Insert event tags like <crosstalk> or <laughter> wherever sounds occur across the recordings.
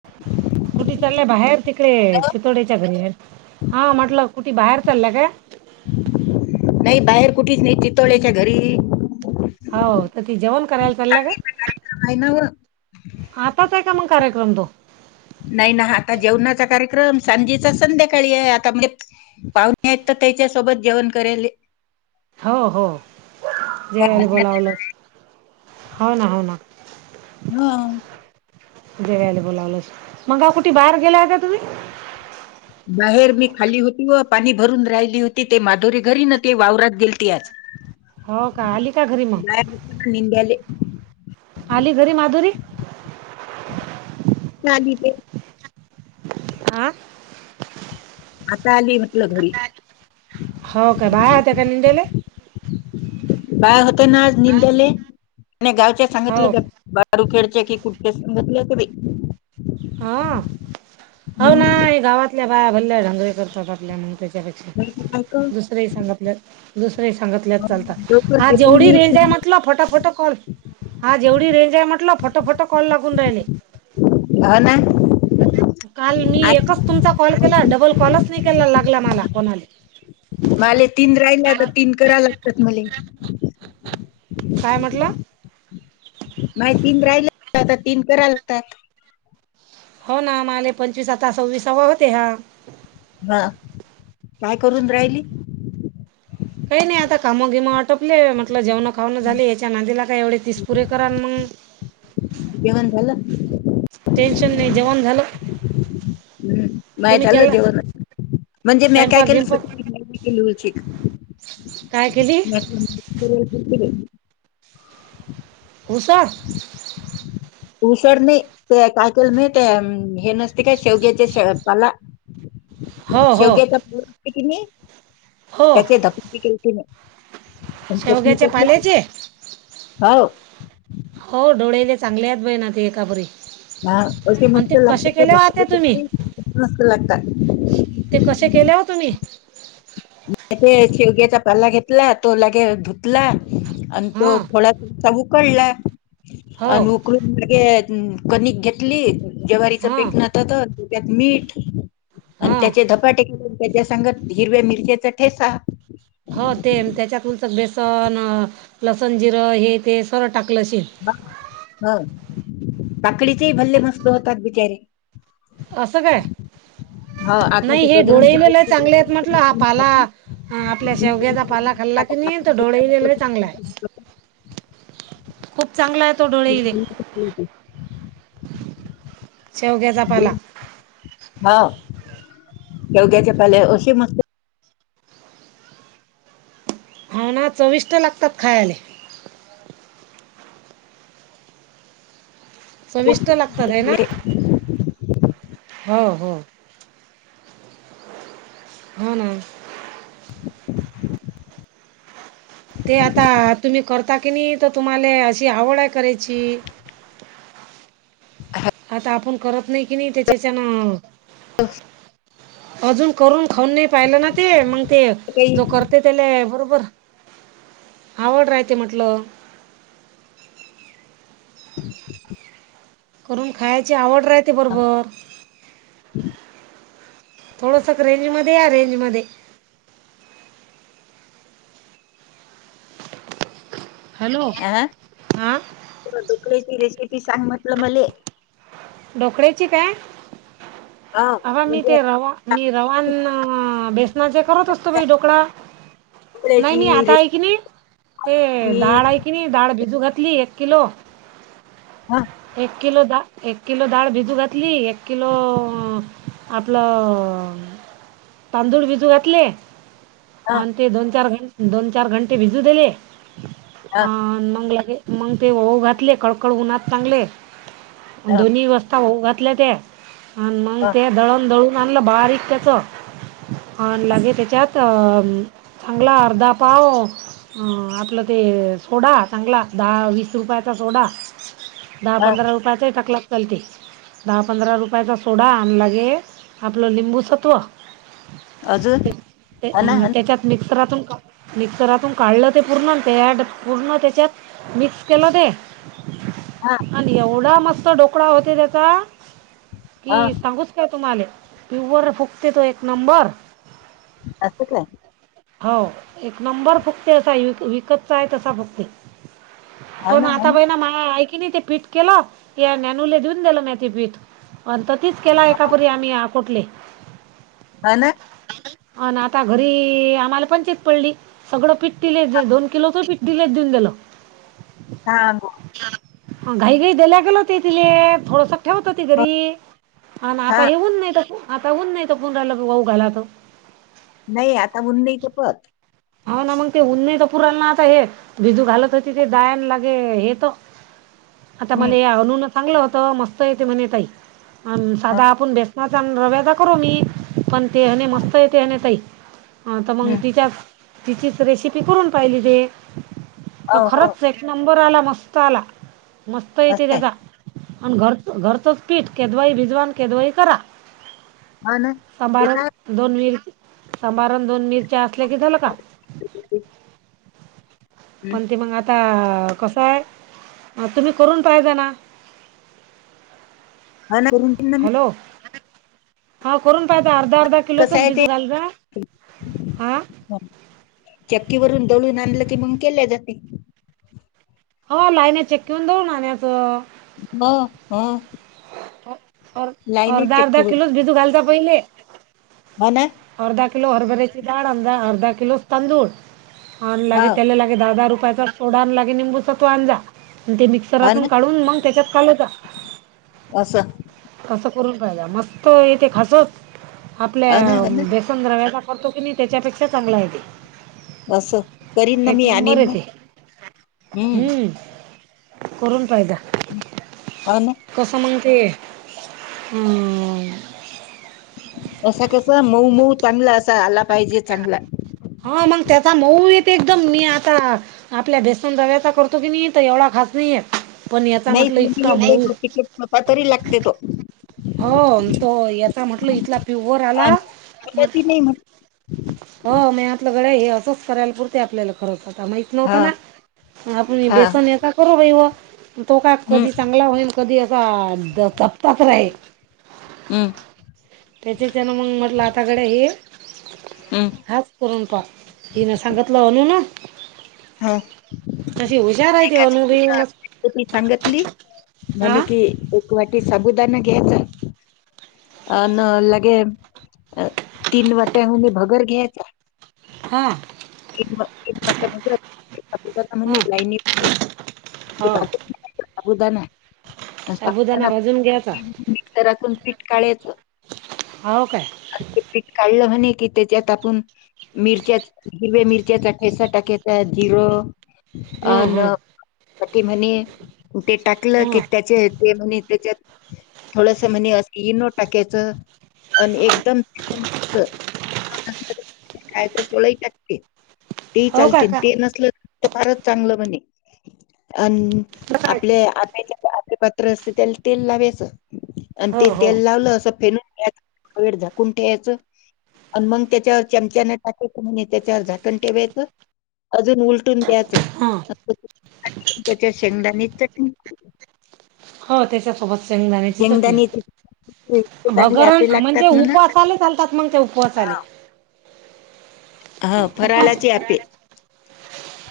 <inaudible> कुठी चालल्यां बाहेर तिकडे, चितोड्येच्या घरी हा. म्हटलं कुठे बाहेर चालाय का? नाही बाहेर कुठेच नाही, चितोळ्याच्या घरी. हो, तर ती जेवण करायला चालल्या काय? नाही ना व आताच आहे का, मग कार्यक्रम तो. नाही ना, आता जेवणाचा कार्यक्रम सांजीचा संध्याकाळी आहे आता म्हणजे. पाहुणे आहेत तर, तेच्यासोबत जेवण करेले. हो हो जेवायले‌ हं. बोलावलं. होव ना, होव ना. हं.. जेवला बोलावलंस मग गा कुठे, बाहेर गेलाय का तुम्ही? बाहेर मी खाल्ली होती. व पाणी भरून राहिली होती, ते माधुरी घरी न ते वावरात गेलती आज. हो का आली का घरी म? बाहेर निंद्याले. आली घरी माधुरी. झाली ते, आ. आता आली म्हटलं घरी. हो का बाळा होत्या का निंद्याले. बाळा होत ना आज निंद्याले. आपल्या गावच्या सांगितलं. हो का तालूखेडचे की कुठ समजत नव्हते बाई. हा, होना गावातल्या बाया भल्ल्या <unintelligible> करतात आपल्या म्हणते. त्यापेक्षा नाही तर काय कर. दुसरही सांगतल्यात, दुसरही सांगतल्याच चालता. लवकर हा देतही जेवढी नाही. रेंज आहे, म्हटलं फटाफट कॉल. आज एवढी रेंज आहे म्हटल, फटा फटा कॉल लागून राहिले. हो ना. काल मी आई- एकच तुमचा कॉल केला. डबल कॉलच नाही केला लागला मला कोणाला. माले तीन राहिल्या आता, तीन करा लागतात मले. काय म्हटला. नाही तीन राहिले, आता तीन कराय लागतात. होना, माले पंचवीस आता सव्वीस हवा होते हा. हा, काय करून राहिली. काही नाही आता कामगिम आटपले, म्हटलं जेवण खाऊणं झालेय. च्या नांदीला काय एवढे तीस पुुरे करान मग. जेवन झालं. टेन्शन नाही, जेवण झालं. नाय तुम्ही झालं केला जेवण म्हणजे, मी काय स्वयंपाक केलं गिंपाक <unintelligible> होतील. काय केली. <unintelligible> उसा उशारनी ते काय केलं माहिती आहे अम हे नसते काय शेवग्याचेे शेव पाला हो हो शेवग्याच्या <unintelligible> केली हो त्याचे धक <unintelligible> ती केल तिन चटनी शेवग्याच्या <unintelligible> पाल्याचे हौव. हो डोळेले चांगलेत बई ना ते एकापरी. म असं मस्त लागतात तुम्ही <inaudible> मस्त लागतात. ते कशे केले हो तुम्ही? ते शेवग्याचा पाला घेतला तो लागे धुतला आणि तो हां थोडा उकडला हो आणि उकलून मागे कनिक घेतली जवारीचं हां पीठ नतात. त्यात मीठ आणि हां त्याचे ध <unintelligible> त्याच्या सांगत हिरव्या मिरच्या ठेसा. हो ते त्याच्याकुलच्या बेसन, लसण, जिरं हे ते सरळ टाकलं अशील. <inaudible> हा काकडीचेही भल्ले मस्त होतात बिचारे. असं काय हा आता नाही तर हे गजरांची डोळेले लई चांगले आहेत म्हंटलं हा पाला पोळी हा आपल्या शेवग्याचा पाला खाल्ला की नाही तर डोळेला लई चांगला आहे. खूप चांगला आहे तो डो <unintelligible> शेवग्याचा पाला हा योग्याचे पहिले अशी मस्त हा ना चविष्ट लागतात खायले. चविष्ट लागतात है ना हो हो. हो ना. ते आता तुम्ही करता की नाही तर तुम्हाला अशी आवड आहे करायची. <unintelligible> आता आपण करत नाही कि नाही त्याच्याच्यान अस अजून करून खाऊन नाही पाहिलं ना ते मग ते जो काही करते त्याले बरोबर आवड राहते म्हटलं. <inaudible> करून खायची आवड राहते बरोबर. <inaudible> थोडंसं क रेंजमध्ये या रेंजमध्ये. हॅलो आं. तुला ढोकळेची रेसिपी सांग म्हटलं मले. ढोकळ्याची काय अ अवा मी म्हणजे ते रवा मी रवानं, बेसनाचे करत असतो बाई ढोकळा. नाही ढोकळ्याची मी आता आहे क नाही ते रेसिपी डाळ आहे की नी डाळ भिजू घातली एक किलो ह एक किलो दा एक किलो डाळ भिजू घातली एक किलो अ आपलं तांदूळ भिजू घातले ह आन ते दोन चार घं दोन चार घंटे भिजू देले ह अन मंग लागे मग ते होऊ घातले कडकड उन्हात चांगले. आणि ह दोन्ही वसता वातल्या ते आणि मंग ह ते दळण दळून आणलं बारीक त्याचं आन लगे त्याच्यात चम चांगला अर्धा पाव अ आपलं ते सोडा चांगला दहा वीस रुपयाचा सोडा दहा ह पंधरा रुपयाच्या ही टाकलात चाल की. दहा पंधरा रुपयाचा सोडा आण लागे आपलं लिंबूसत्व अजून ते ते- ह ना ह ना तेच्यात. मिक्सरातून मिक्सरातून काढलं ते पूर्ण त्या ड पूर्ण त्याच्यात. मिक्स केलं ते. हा. आणि एवढा मस्त ढोकळा होते त्याचा ह की सांगूच काय तुम्हाले प्युअर फुगते तो एक नंबर. असं काय? हो एक नंबर फक्त असाय विक विकतचा आहे तसा फुगते. पण आता बहि ना माय ऐ, कि नाही ते पीठ केलं. या नॅनूले देऊन दिलं नाही ते पीठ, आणि तीच केला एका परी आम्ही‌. फुटले. हा ना. अना आता घरी आम्हाला चित पडली, सगळं पिठ दिले दोन किलोच पिठ. दिल देऊन गेलं. हा हा. घाई घाई दिल्या गेलो, तेथिल थोडस. ठेवत होती ह घरी, हा आता हेऊन नाही आता होऊन नाही त पुनराला वाऊ घालात. नाही आता मुनंदईच पत. हा ना मग ते उन तर पुराना ना, आता हे भिजू घालत होती ते दायन लागे हे त. आता मला हं हे अनुन चांगलं होत, मस्त येते म्हणे ताई. ह साधा आपण बेसनाचा रव्यादा करू मी, पण ते म्हणे मस्त येते अनू ताई. <inaudible> हं, तर मंग तिच्या तिचीच रेसिपी करून पाहिली हे, तर हो हो खरंच एक. नंबर आला मस्त आला, मस्त असं येते काय तेचा. आणि घरचंच पीठ, केदवाई भिजवा केदवाई करा. ह ना ते सांभारण काय दोन मिर सांभारण, दोन मिरच्या असल्या कि झालं का <unintelligible> हं पण ते मग आता कसं आहे, तुम्ही करून पाहेचा ना. <unintelligible> हॅलो. हा करून पाह अर्धा, अर्धा कस किलोचंच आहे ते, भिजू घाल जा हा चक्की वरून दळून आणलं की, मग केले जाते. हो लाईन चक्की वरून दळून आनायचं. हो हो. लाईनीत अर्धा अर्धा चक्कीवरून किलोच, भिजू घालचा पहिले. म्हणा, अर्धा किलो हरभऱ्याची डाळ, अर्धा किलो तांदूळ आणि ह लागे त्याला लाल. दहा दहा रुपयाचा सोडा लागे निंबूचा तो आनजा, आणि ते ह मिक्सरातून ना काढून मग तेच्यात कलायचा. आसं. तसं करून पाहिले, मस्त इथे खासत हो ना, हो ना. आपल्या. संग्रहव्या वापरतो की नाही, तेच्यापेक्षा चांगला आहे ते. असं करीन ना एक मी, आणि नंबर ना येते हम्म. हम्म करून पायदा. <unintelligible> कस मंग ते, हम्म.. असं कस मऊ मऊ चांगला असा, आला पाहिजे चांगल. हा मग त्याचा मऊ येते, एकदम मी आता. आपल्या भेसन रव्याचा करतो की नाही, तर एवढा खास नाहीये, पण याचा म्हटलं इतका मऊ. मग पातरी लागते तो, हो, तो इथला म्हटला प्युवर आला अन् म्हट फुलतही नाही मग. हो म्या आपलं गड हे असंच, करायला पुरते आपल्याला खरंच माहित. नव्हत हां, ना, आपण हां. बेसन या का करू वो, तो का हं, कधी चांगला होईल. कधी असा द चपताच राहील. हम्म. त्याच्या त्याने मंग म्हटलं आताकडे हे हं. हाच करून पाह हीना सांगितलं अनूना. हा ती एका अनु बी हा <unintelligible> सांगतली. म्हणे कि एक वाटी साबुदाना घ्यायचा. आनं लगे अ तीन वाट्या होनी भगर घ्याचा. हा <unintelligible> <unintelligible> <unintelligible> हा हो साबुदाणा भाजून घ्यायचा मिकसरातून पीठ काढयचं. हो काय ते पीठ काढलं म्हणे कि त्याच्यात आपण मिरच्या हिरव्या मिरच्याचा ठेसा टाकेत त्यात जिरं हम्म हम्म अनं <inaudible> काटे म्हणी उके टाकलं की हम्म त्याचे ते म्हणेत त्याच्यात थोडसा म्हणे असं इनो टाकायचं आणि एक हो <unintelligible> काय का नसलं तर फारच चांगलं बने आन काय आपल्या आणायच्या <inaudible> पत्र असते त्याला तेल लावयचं अन हो हो तेल लावलं असं फेनून‌ घ्यायचं. वेळ झाकून ठेवायचं. आणि मंग त्याच्यावर चमच्याने टाकायचं म्हणे त्याच्यावर झाकण ठेवायचं. अजून उलटून द्यायचं हां <inaudible> त्याच्यात शेंगदाने चटणी हो त्याच्यासोबत शेंगदाण्याची चटणी. शेंगदाण्याची चांगले भगरण आपे म्हणजे लागतात म्हणा उपवासाला चालतात मंग ते उपवासाले. हा उपवास. फराळाचे <unintelligible> आपे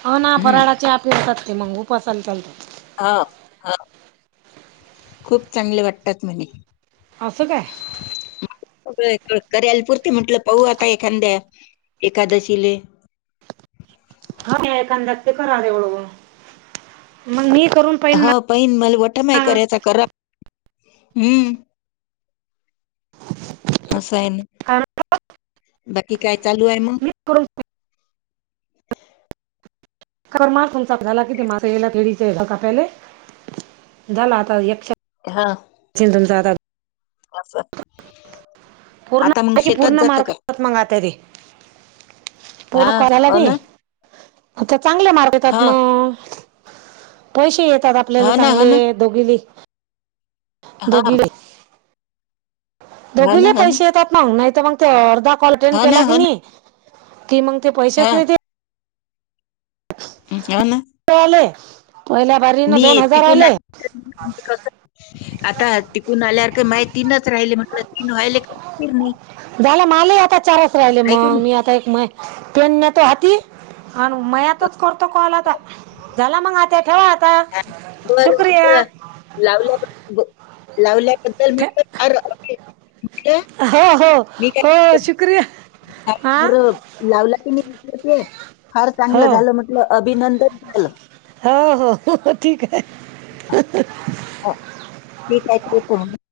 हो ना हम्म फराळाचे आपेतात ते मंग उपावासाला चालतात. हा हा खूप चांगले वाटतात म्हणे. असं काय? कर्याला पुरते म्हटलं पाहू आता एखांद्या एकादशीले हा मी एखांदा ते <unintelligible> मग मी करून पाहिन हा पहिन मला वठ माई ना करयचा करप हम्म. असं आहे ने कारण बाकी काय चालू आहे मग? इकडून खर म तुमचं झाला किती मासे याला केळीचे झाड कापयले झालं आता यक्ष हा चिलदल दादा असं पूर्ण आता मग <inaudible> शेतात पूर्ण जातं मार्कं काय येतात मंग आता ते. हा पोरं करायला हो गी ना आता चांगले मार्क येतात हा म. पैशे येतात आपल्याला हो ना हो चांगले दोघीले. हां. दोघीले दोघीले पैशे येतात मंग नाही तर मंग ते अर्धा कॉल ट्अटेंड हो ना केला की हो ना नाही? कि मंग ते हा पैशेच नाही देत येव ना ते आलय होयला मी य <unintelligible> ते कस आता तिकून आल्यावर क माय तीनचं राहिले म्हटलं तीन व्हायले काय फीकीर नाही. झाला मलाही आता चारच राहिले म आहे की नाही मी आता एक मैं पेन्या त्या आती आणि मयातच करतो कॉल आता. झाला मंग आता ठेव आता बर शुक्रिया. म्हटलं लावल्या लावल्याबद्दल ठे- म्हटलं. <unintelligible> हो हो हो मी काय हो म्हटलं, शुक्रीया हा. बरं लावला की <unintelligible> ते फार चांगलं हो झालं म्हटलं अभिनंदन झाल. हो हो ठीक आहे. <unintelligible>